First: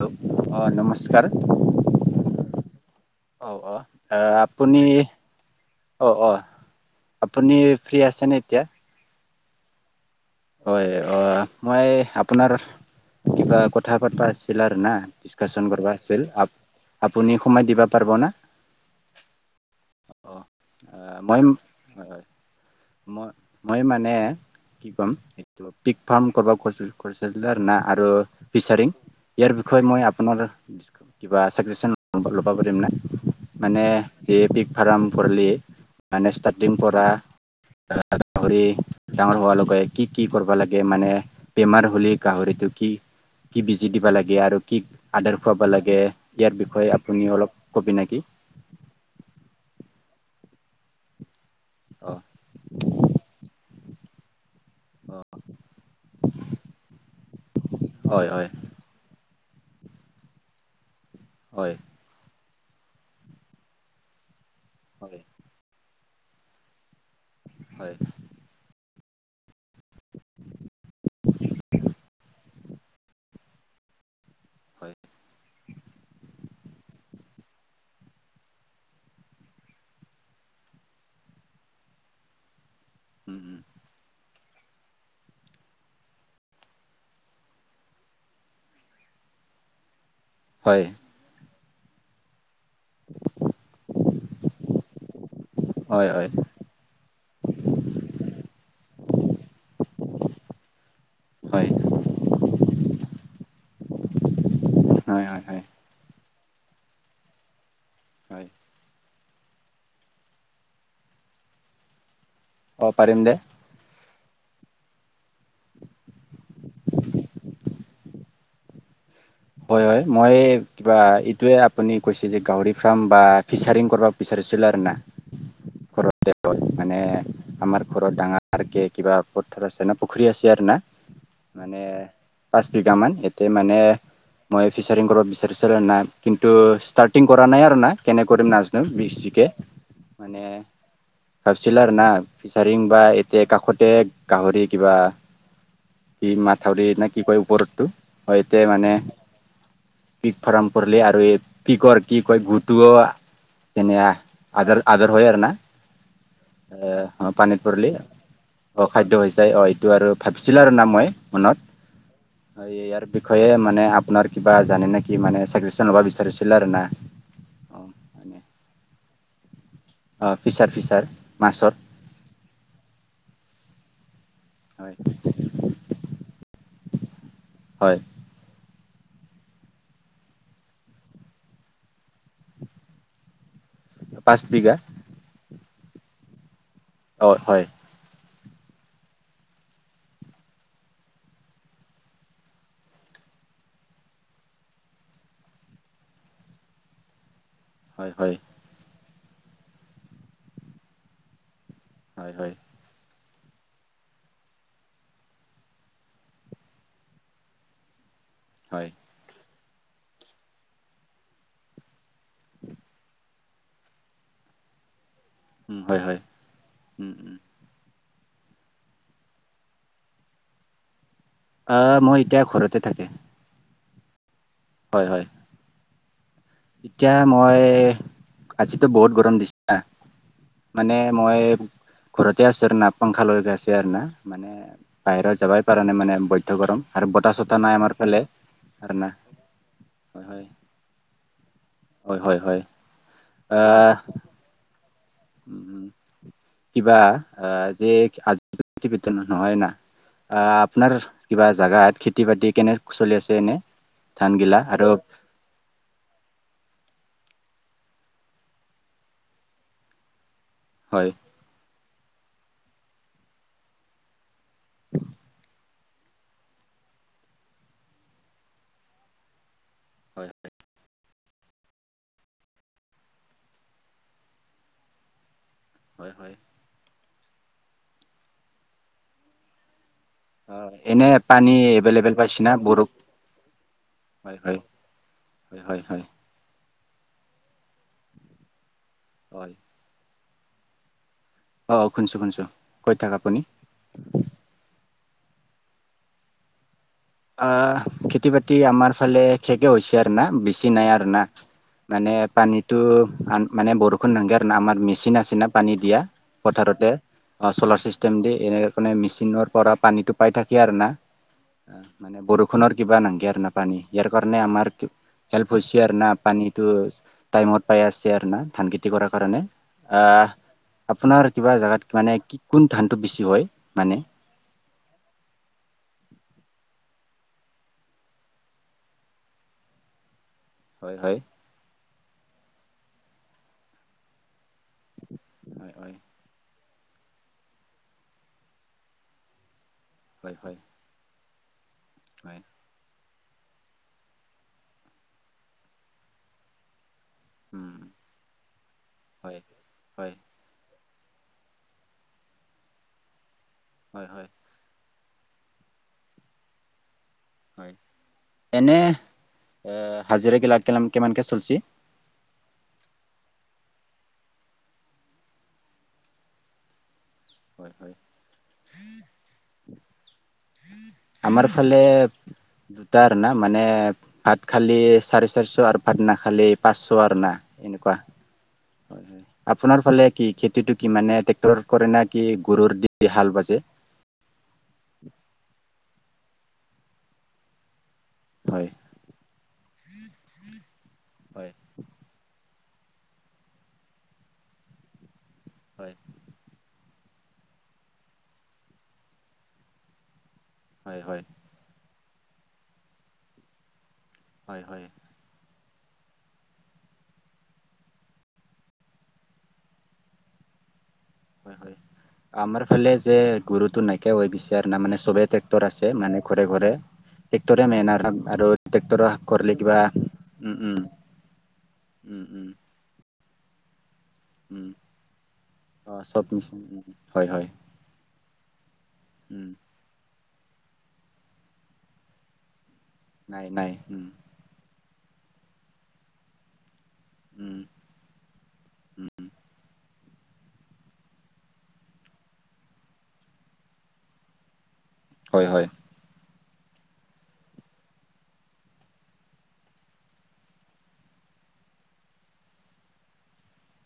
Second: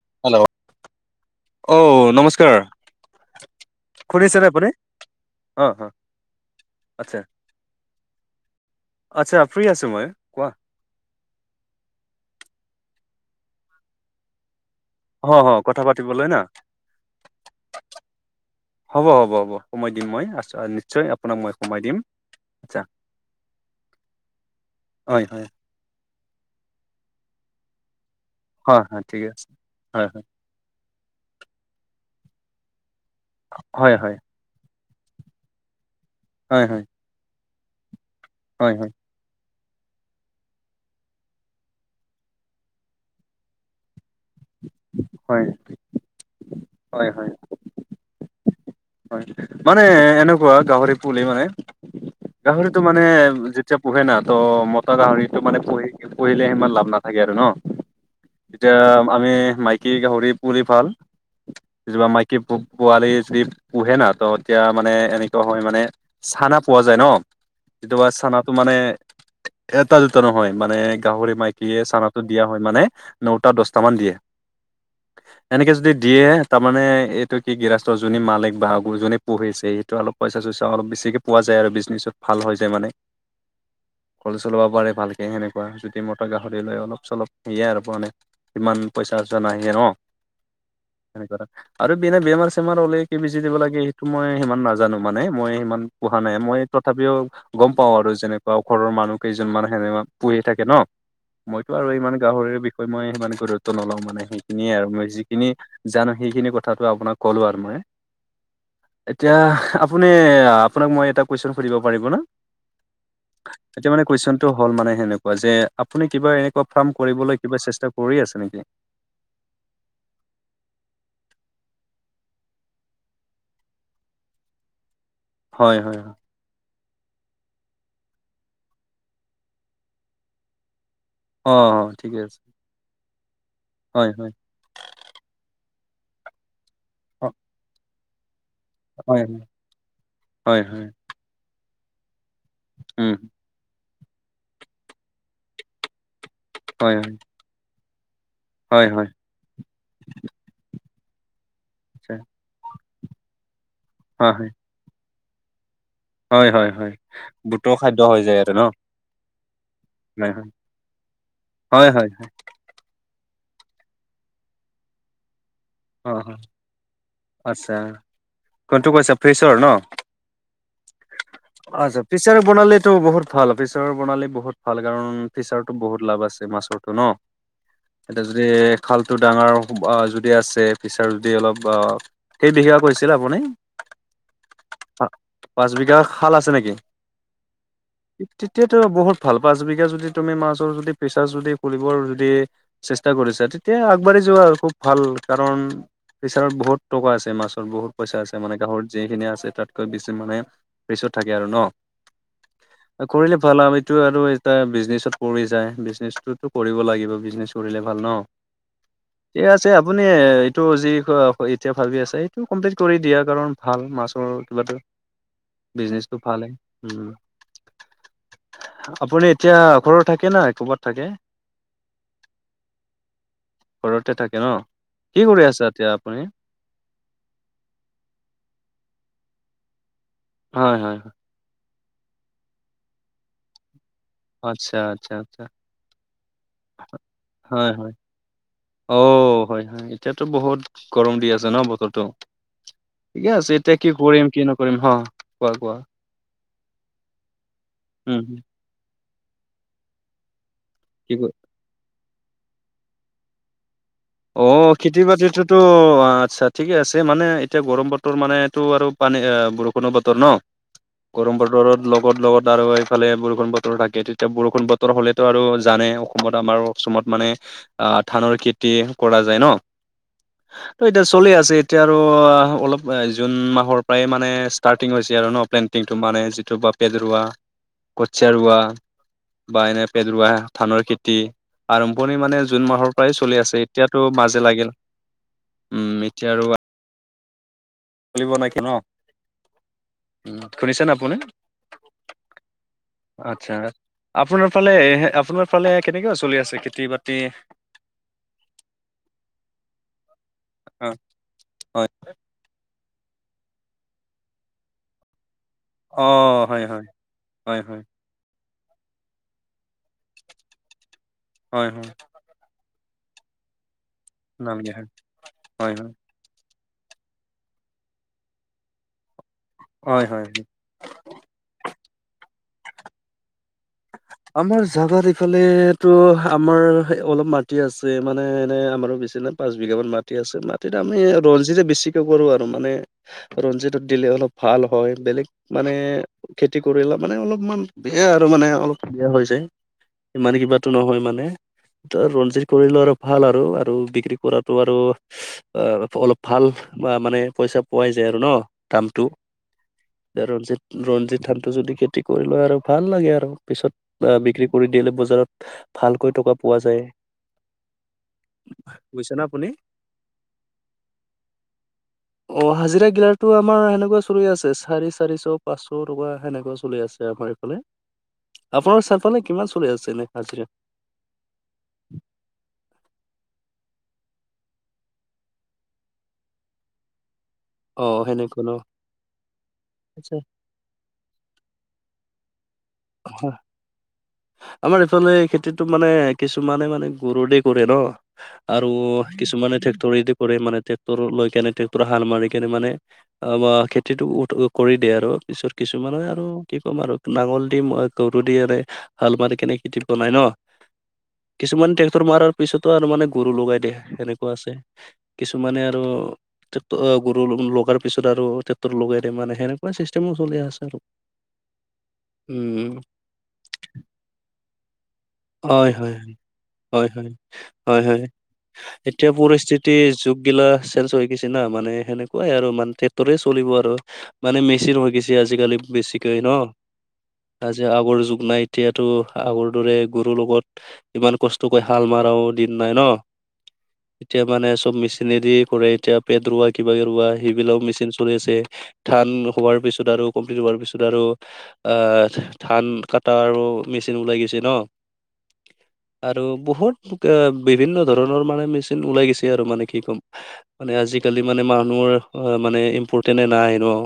Hello অ নমস্কাৰ। অ নমস্কাৰ অ অ আহ আপুনি, অ অ আচ্ছা আপুনি ফ্ৰী আছেনে এতিয়া? আচ্ছা ফ্ৰী আছোঁ মই। কোৱা হয় অ মই আপোনাৰ কিবা কথা পতপা আছিল আৰু না। হ হ ডিচকাশচন কথা কৰিবা পাতিবলৈ আছিল। না আ-আপুনি সোমাই দিবা পাৰিব না? হ'ব হ'ব হ'ব সোমাই দিম মই অ আ নিশ্চয় আপোনাক মই সোমাই দিম। আচ্ছা মই মই মানে, কি ক'ম? হয় হয় ত পিক ফাৰ্ম কৰিব খ-খচছিলে আৰু না আৰু হয় ফিচাৰিং, হয় ঠিকে আছে ইয়াৰ বিষয়ে মই হয় আপোনাৰ কিবা ছাজেশ্যন ল'ব পাৰিম না? মানে হয় হয় যি পিক ফাৰ্ম কৰিল মানে হয় ষ্টাৰ্টিং হয় পৰা [unintelligible] গাহৰি হয় হয় হয় ডাঙৰ হোৱা লৈকে কি কি কৰিবা লাগে? মানে বেমাৰ হ'লেই গাহৰিটো কি কি বেজি দিব লাগে? আৰু কি আদাৰ হয় খুৱাব লাগে? ইয়াৰ বিষয়ে হয় হয় আপুনি অলপ কবি নেকি? হয় মানে এনেকুৱা গাহৰি পুলি মানে, অ' গাহৰিটো মানে যেতিয়া পুহে না ত মতা গাহৰিটো মানে পুহি পুহিলে সিমান লাভ নাথাকে আৰু ন? হয় হয়। এতিয়া আমি মাইকী গাহৰি পুৰি ভাল হয়। ছোৱা মাইকী পোৱালি যদি পোহে না ত এতিয়া মানে এনেকুৱা হয় মানে, চানা পোৱা যায় ন হয় কেতিয়াবা চানাটো মানে এটা দুটা নহয়, মানে গাহৰি মাইকীয়ে চানাটো দিয়া হয় মানে ন'টা-দচটা মান দিয়ে। হয়। এনেকে যদি দিয়ে তাৰমানে এইটো কি গৃহস্থ যোনী মালিক বা, যোনী পুহিছে সটো অলপ পইচা-চইচা অলপ বেছিকে পোৱা যায় আৰু বিজনেচত ভাল হৈ যায় মানে। উম উম। কল চলাব পাৰে ভালকৈ সেনেকুৱা। যুদি মতা গাহৰি লয় অলপ চলপ সেয়াই আৰু মানে ইমান পইচা-চইচা নাহিয়ে ন? হয়। সেনেকোৱা আৰু বিনে-বেমাৰ লে কি বিজি দিব লাগে সেইটো মই সিমান নাজানো, মানে মই সিমান হয় পোৱা হয় নাই। মই তথাপিও গম পাওঁ আৰু যেনেকুৱা ঘৰৰ মানুহ কেইজনমান সেনে পুহি থাকে ন। হয় মইতো আৰু ইমান গাহৰিৰ বিষয়ে মই সিমানে গুৰুত্ব নলওঁ মানে সেইখিনিয়ে আৰু মই হয় হয় যিখিনি হয় জানো সেইখিনি কথাটো আপোনাক কলো আৰু মই। হয়। এতিয়া আপুনি আপোনাক মই এটা কুৱেশ্যন সুধিব পাৰিব না? অ পাৰম দে। এতিয়া মানে কুৱেশচনটো হ'ল মানে সেনেকুৱা যে আপুনি কিবা এনেকুৱা ফাৰ্ম কৰিবলৈ কিবা চেষ্টা কৰি আছে নেকি? হয় হয় মই কিবা এইটোয়ে আপুনি কৈছে যে গাহৰি ফাৰ্ম বা ফিচাৰিং কৰিব বিচাৰিছিল আৰু না? হয় হয় হয়। [unintelligible] মানে আমাৰ ঘৰত ডাঙৰকে কিবা পথাৰ আছে ন পুখুৰী আছে আৰু না। অ অ মানে ঠিকে আছে পাঁচ বিঘা মান, এতে মানে হয় হয়। মই ফিচাৰিং কৰিব বিচাৰিছিলো না, কিন্তু ষ্টাৰ্টিং অ' কৰা নাই আৰু না কেনে কৰিম ন এক হয় হয় বিছিকে মানে হয় হয় পাপচেলাৰল আৰু না। ফিচাৰিং বা উম এতিয়া কাষতে গাহৰি কিবা সি মাছ- থউৰি হয় নে কি কয় ওপৰতটো হয় এটোৱে হয় মানে- হয় পিক ফাৰ্ম কৰিলে আৰু এই পিকৰ কি হয় কয় গুটুঅ যেনে হয় আদাৰ- আদৰ হয় আৰু না। হয় হয় হয় এ হয় অঁ পানীত বুটৰ পৰিলি খাদ্য হৈ যায় আৰু ন অ খাদ্য হৈছে অ এইটো আৰু হয় ভাবছিল আৰু না মই। মনত। হয় হয় হয়। ইয়াৰ বিষয়ে মানে আপোনাৰ কিবা জানে নেকি মানে ছাজেশ্যন ল'ব অ বিচাৰিছিল আৰু না- আচ্ছা অ কনটো কৈ আছা ফ্ৰিছৰ ন। অঁ' ফিচাৰ ফিচাৰ মাছৰ। ফিচৰ বনালেতো বহুত ভাল ফিচৰৰ বনালে বহুত- ভাল হয় কাৰণ ফিচৰটো বহুত লাভ আছে মাছৰটো ন। হয় এ যদি খালটো ডাঙৰ অঁ' যদি আছে- ফিছাৰ যদি অলপ অ সেই বিঘা কৈছিল আপুনি? পাঁচ বিঘা। অঁ' পাঁচ বিঘা খাল আছে নেকি? অ' হয়। তেতিয়াতো বহুত ভাল পাঁচ বিঘা যদি তুমি মাছৰ যদি পেছা যদি ফুলিবৰ যদি- চেষ্টা কৰিছা তেতিয়া আগবাঢ়ি যোৱা আৰু খুব ভাল। কাৰণ ফিচাৰত বহুত টকা আছে মাছত বহুত হয় পইচা হয় আছে মানে গাহৰি- যিখিনি আছে তাতকৈ বেছি মানে ফ্ৰিছত থাকে আৰু ন। হয় হয়। কৰিলে ভাল আও এইটো আৰু এটা বিজনেচত পৰি যায় বিজনেছোতো কৰিব লাগিব। বিজনেজ- কৰিলে ভাল ন। হয়। এ আছে আপ- আপুনি এইটো যি এতিয়া ভাবি আছে এইটো কমপ্লিট কৰি দিয়া কাৰণ ভাল মাছৰ কিবাটো- [inaudible] হয় বিজনেচটো হয় ভালে, উম'। আপুনি এতিয়া ঘৰত থাকে না ক'বাত থাকে? অঁ' মই এতিয়া ঘৰতে থাকে। ঘৰতে থাকে ন, হয় হয় কি কৰি আছা এতিয়া আপুনি? এতিয়া মই আজিতো বহুত গৰম দিছে। হয় হয় মানে হয়। মই ঘৰতে আছো আৰু না পংখা লৈ গৈ আছে আৰু না। মানে আচ্ছা আচ্ছা আচ্ছা বাহিৰত যাবাই পৰা নাই মানে বৈধ গৰম আৰু বতাহ চতাহ হয় নাই হয়। আমাৰ ফালে। আৰু না অ' হয় হয়, এতিয়াতো বহুত গৰম দি আছে ন বতৰত- হয় ত হয় হয় ঠিকে আছে এতিয়া কি কৰিম কি নকৰিম হঁ'। উম' কিবা আহ যে উম হুম। কিবা নহয় নহয়না। আ আপোনাৰ কি ক কিবা জাগাত খেতি বাতি কেনে চলি আছে এনেই? অ' খেতি বাতিটোত- টো আৎচ্ছা ঠিকে আছে মানে এতিয়া গৰম বতৰ মানেটো আৰু পানী বৰষুণৰ বতৰ ন। হয়। ৰ বতৰ লগত লগত আৰু এইফালে বৰষুণ বতৰ থাকে তেতিয়া বৰষুণ বতৰ হলেতো আৰু- জানে অসমত আমাৰ অসমত মানে আহ ধানৰ খেতি কৰা যায় ন। হয় ত এটা চলি আছে এতিয়া আৰু অলপ জুন মাহৰ পৰাই মানে ষ্টাৰ্টিং হৈছে আৰু ন প্লেন। এইটো হয় মানে হয় যিটো বাপেত ৰোৱা কঠিয়া ৰুৱা বা এনে বাপেত ৰুৱা অ ধানৰ এনে খেতি পানী এভেইলেবল আৰম্ভণি মানে পাইছিনা জুন বৰ মাহৰ পৰাই চলি আছে। ত হয় মাজে হয় লাগিল হয় হয় উম হয় এতিয়া আৰু চলিব না কি ন? হয় শুনিছেনে আপুনি? অঁঁ শুনিছোঁ শুনিছোঁ কৈ থাক আপুনি। আচ্ছা আপোনাৰ ফালে আপোনাৰ ফালে কেনেকৈ চলি আছে খেতি বাতি? আহ খেতি বাতি আমাৰ ফালে শেষে হৈছে আৰু না বেছি নাই আৰু অ না। হয় মানে পানীটো আন মানে বৰষুণ নালাগে আৰু ন আমাৰ মেচিন আছে ন। পানী দিয়া অ হয় হয় পথাৰতে হয় হয় চলাচল কেমদি এনে কাৰণে মেচিনৰ পৰা পানীটো পাই থাকি আৰু না। হয় হয় মানে বৰষুণৰ কিবা নালগে আৰু না পানী ইয়াৰ কাৰণে আমাৰ নালগে হয় হেল্প হয় হৈছে আৰু না। পানীটো টাইমত পাই আছে আৰু না ধান খেতি কৰাৰ কাৰণে। হয় হয় হয় আহ আপোনাৰ কিবা জোগাত মানে কি কোন ধানটো বেছি হয়? মানে আমাৰ জাগাৰ এইফালে তো আমাৰ অলপ মাটি আছে। মানে এনে আমাৰো বেছি নাই। পাঁচ বিঘামান মাটি আছে। মাটিত আমি হয় হয় ৰঞ্জিতে বেছিকৈ কৰোঁ আৰু মানে ৰঞ্জিতটো দিলে অলপ ভাল হয়। বেলেগ মানে হয় হয় খেতি কৰিলে মানে অলপমান বেয়া আৰু মানে অলপ বেয়া হৈ যায়। ইমান হয় হয় কিবাটো নহয় মানে হয় ৰঞ্জিত কৰিলো আৰু ভাল আৰু আৰু বিক্ৰী কৰাটো আৰু অলপ ভাল। বা মানে পইচা উম পোৱাই যায় আৰু ন দামটো হয় হয় ৰনজিত। ৰঞ্জিত ধানটো যদি খেতি কৰি লয় আৰু ভাল লাগে আৰু হয় পিছত হয় বিক্ৰী কৰি দিল বজাৰত ভালকৈ টকা পোৱা যায়। হয়। এনে বুজিছে না আপুনি হাজিৰা এ গিলাক কিমানকৈ চলছি? অ হাজিৰা গিলাকটো আমাৰ হেনেকুৱা চলি আছে চাৰি চাৰিশ পাঁচশ টকা হেনেকুৱা চলি আছে। দেশৰ হেইফালে হয় হয় আপোনাৰ চাৰিফালে কিমান চলি আছে এনে হাজিৰা? [unintelligible] আমাৰ ফালে দুটাৰ আৰু না মানে ভাত খালি চাৰে চাৰিশ আৰু ভাত নাখালি পাঁচশ আৰু না। অ, এনেকুৱা সেনেকোৱা ন। হয় হয় আপোনাৰ ফালে আচ্ছা কি খেতিটো কি মানে ট্ৰেক্টৰ কৰে না কি গৰুৰ দি হাল বাজে? আমাৰ এইফালে খেতিটো মানে কিছুমানে মানে গৰুৰে কৰে ন আৰু হয় কিছুমানে টেক্ট্ৰৰেদি কৰে মানে ট্ৰেক্টৰ লৈ কেনে হয় টেক্ট্ৰৰে হাল মাৰি সেই টো মানে অ খেতিটো কৰি দিয়ে আৰু পিছত হয় কিছুমানে আৰু কি ক'ম আৰু, নাঙল দি ম গৰু দিয়ে হাল মাৰি কেনেকে দি বনাই ন? হয় হয়। কিছুমানে ট্ৰেক্টৰ মৰাৰ পিছতো আৰু মানে গৰু লগাই দিয়ে সেনেকুৱা আছে, হয় হয় কিছুমানে আৰু টেক্টৰ গৰু লগাৰ পিছত আৰু টেক্টৰ লগাই দিয়ে মানে সেনেকুৱা চিষ্টেমো চলি আছে আৰু। হয় হয় আমাৰ উম ফালে যে গৰুটো নাইকিয়া হৈ গৈছে আৰু না মানে চবে ট্ৰেক্টৰ হয় আছে হয় মানে ঘৰে ঘৰে হয় হয় ট্ৰেক্টৰে হয় মেইন হয় আৰু ট্ৰেক্টৰে এতিয়া হাস কৰিলি পৰিস্থিতি কিবা যুগ গিলা উম উম চেন্স হৈ গৈছি না মানে উম সেনেকুৱাই আৰু উম মানে ট্ৰেক্টৰে চলিব আৰু। মানে উম মেচিন হৈ গৈছি আজিকালি অ বেছিকৈ চব ন মিচিন হয় হয় আজি আগৰ যুগ নাই। এতিয়াতো উম আগৰ দৰে গৰুৰ লগত ইমান কষ্ট কৰি হাল মাৰও দিন নাই ন। নাই নাই, উম। এতিয়া মানে চব মেচিনেদি কৰে। এতিয়া পেট ৰুৱ। কিবাকে ৰুৱা হেইবিলাও উম মেচিন চলি আছে। ধান হোৱাৰ পিছত আৰু কমপ্লিট হোৱাৰ পিছতে আৰু ধান কাত আৰু মেচিন ওলাই গৈছে ন? হয়। হয়। আৰু বহুত পুকা বিভিন্ন ধৰণৰ মানে মেচিন ওলাই গৈছি আৰু মানে কি ক'ম। মানে আজিকালি মানে মানুহৰ মানে ইম্পৰ্ণ্টে নাই ন?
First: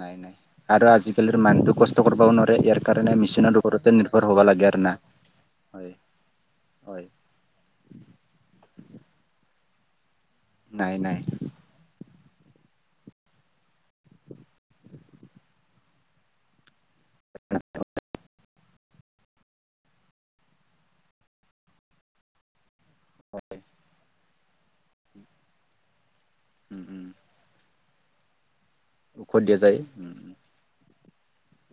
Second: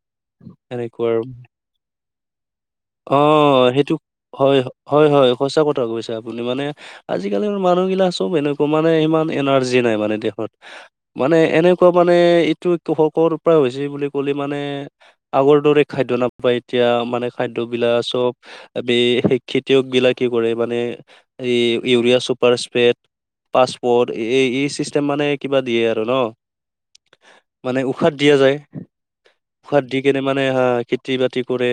নাই। নাই আৰু আজিকালিৰ মানুহতো কষ্ট কৰিবও নোৱাৰে। ইয়াৰ কাৰণে অ', মেচিনৰ ওপৰতে হেইটোক নিৰ্ভৰ হ'ব হয়। লাগে আৰু না হয়। হয়। সঁচা কথা হয় কৈছে। আপুনি মানে হয় আজ আজিকালিৰ মানুহগিলাক চব এনেকুৱা মানে ইমান এনাৰ্জি নাই মানে দেহত নাই নাই মানে এনে [unintelligible] এইটো কৃষকৰ পৰা হৈছে বুলি কলি মানে আগৰ দৰে খাদ্য নপ বা এতিয়া মানে খাদ্য বিলা চব আবে খেতিয়ক বিলাক কি কৰে, মানে এই ইউৰিয়া চুপাৰ স্প্ৰেড পাছপৰ্ট এই এই চিষ্টেম মানে কিবা দিয়ে আৰু ন? উম', উম, মানে উশাত দিয়া যায়। ঔষধ দিয়া যায় উশাত দি উম, কেনে উম, মানে হ খেতি বাতি কৰে‌।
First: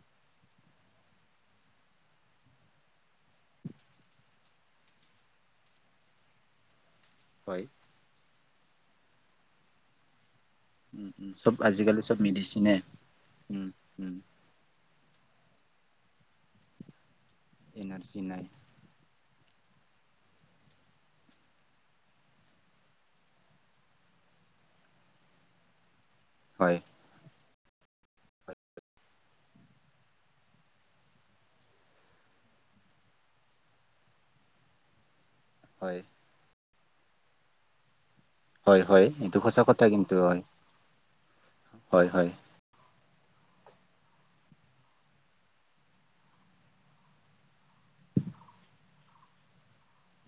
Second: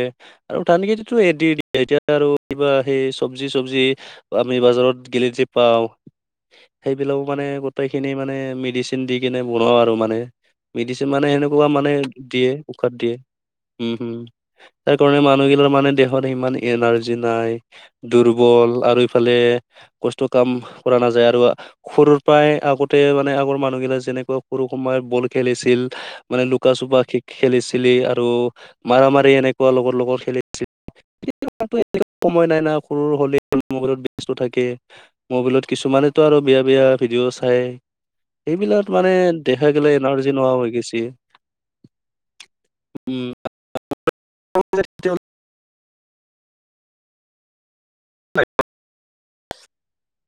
আৰু ধান খেতিটো এ দি দিয়ে এতিয়া আৰু কিবা হেই চব্জি চব্জি আমি বজাৰত গেলিযে পাওঁ। সেইবিলাকও মানে হয়। গোটেই খিনি মানে মেডিচিন দি কিনে বনাও আৰু মানে মেডিচিন উম, মানে উম, চব হেনেকুৱা মানে আজিকালি চব দিয়ে। মেডিচিনে উশাদ দিয়ে। উম, হম, তাৰ কাৰণে মানুহ গিলাৰ মানে দেহত ইমান এনাৰ্জি নাই এনাৰ্জি নাই দুৰ্বল। আৰু ইফালে কষ্ট কাম কৰা নাযায় আৰু সৰু প্ৰায় আগতে মানে আগৰ মানুহগিলা যেনেকুৱা সৰু পৰাই বল খেলিছিল। মানে লুকা হয়। চুপা খ খেলিছিলি আৰু মাৰ মাৰি এনেকুৱা লগৰ লগৰ খেলিছিল। [unintelligible] সময় নাই না মোবাইল মোবাইলত ব্যস্ত থাকে। মোবাইলত হয়, কিছুমানেতো আৰু বেয়া বেয়া ভিডিঅ' চায়। হয়, এইবিলাক হয়, মানে এইটো সঁচা দেখা কথা গলে কিন্তু এনাৰ্জি হয়, নোহোৱা হৈ গেছি। হয়, হয়, উম', [unintelligible]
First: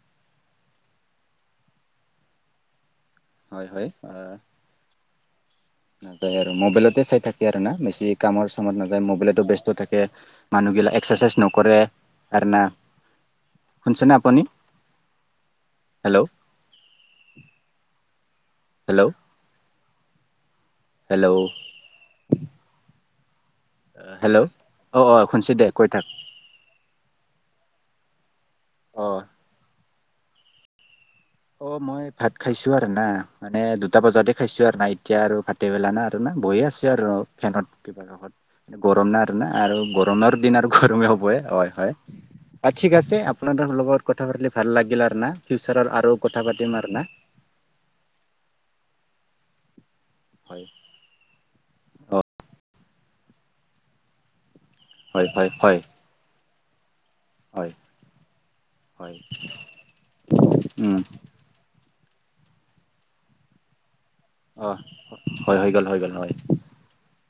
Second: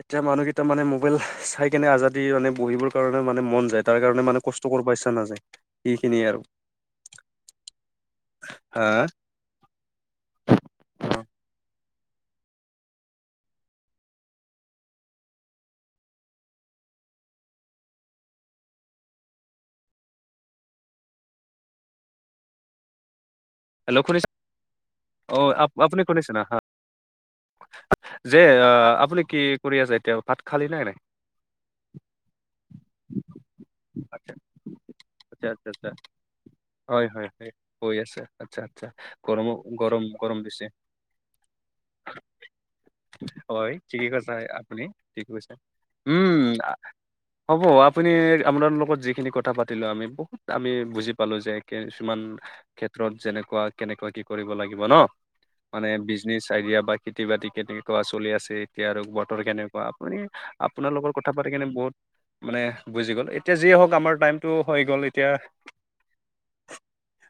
এতিয়া মানুহকেইটা মানে মোবাইল চাই কেনে আজাদদি মানে বহিবোৰ মন হয়, যায়। হয়। তাৰ কাৰণে আহ মানে কষ্ট কৰিব ইচ্ছা নাযায়। নাযায় আৰু মোবাইলতে চাই থাকে আৰু না বেছি কামৰ চামত হা নাযায়। মোবাইলতো বস্ত থাকে। মানুহ গিলাক এক্সাৰচাইজ নকৰে আৰু না শুনিছেনে আপুনি? হেল্ল', হেল্ল', হেল্ল', হেল্ল', অ, অ, শুনছো দে কৈ আপুনি থাক। শুনিছে না হা যে আহ অ'। আপুনি কি কৰি আছে। এতিয়া ভাত খালি নে নাই? অ', মই ভাত খাইছো আৰু না মানে দুটা বজাতে আচ্ছা খাইছো আৰু না এতিয়া আৰু ভাত আচ্ছা টেবেল আচ্ছা আনা আৰু না বহয়ে আছে হয় আৰু হয় হয় ফেনত হৈ কিবা আছে কত আচ্ছা আচ্ছা গৰম না আৰু না গৰমো আৰু গৰম গৰম গৰমৰ দিন দিছে আৰু ঘৰুমে হ'বই হয়। হয়। হাত ছিগা আছে। আপোনাৰ হয় লগত ঠিকে কথা কৈছা। পাতি ভাল আপুনি লাগিল আৰু ঠিক না কৈছে ফিউচাৰৰ আৰু কথা উম, পাতিম আৰু না হ'ব আপুনি আপোনাৰ লগত যিখিনি কথা পাতিলো। আমি বহুত হয় আমি বুজি পালো যে, অ কিছুমান ক্ষেত্ৰত যেনেকুৱা কেনেকুৱা কি কৰিব লাগিব ন হয় হয় হয় মানে বিজ তুমি চাই দিয়া বা খেতি বাতি হয় কেনেকোৱা চলি আছে এতিয়া আৰু হয় বতৰ কেনেকোৱা আপুনি উম আপোনালোকৰ কথা পাতি কিনে বহুত মানে বুজি গ'ল এতিয়া যিয়ে হওক আমাৰ টাইম টো অ হৈ গ'ল এতিয়া হয় হৈ গ'ল হৈ গ'ল হয়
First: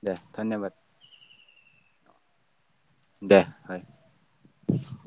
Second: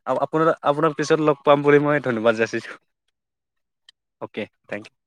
দে আপোনাৰ ধন্যবাদ আপোনাৰ পিছত লগ পাম বুলি মই ধন্যবাদ যাচিছো। দে হয় অকে থেংক ইউ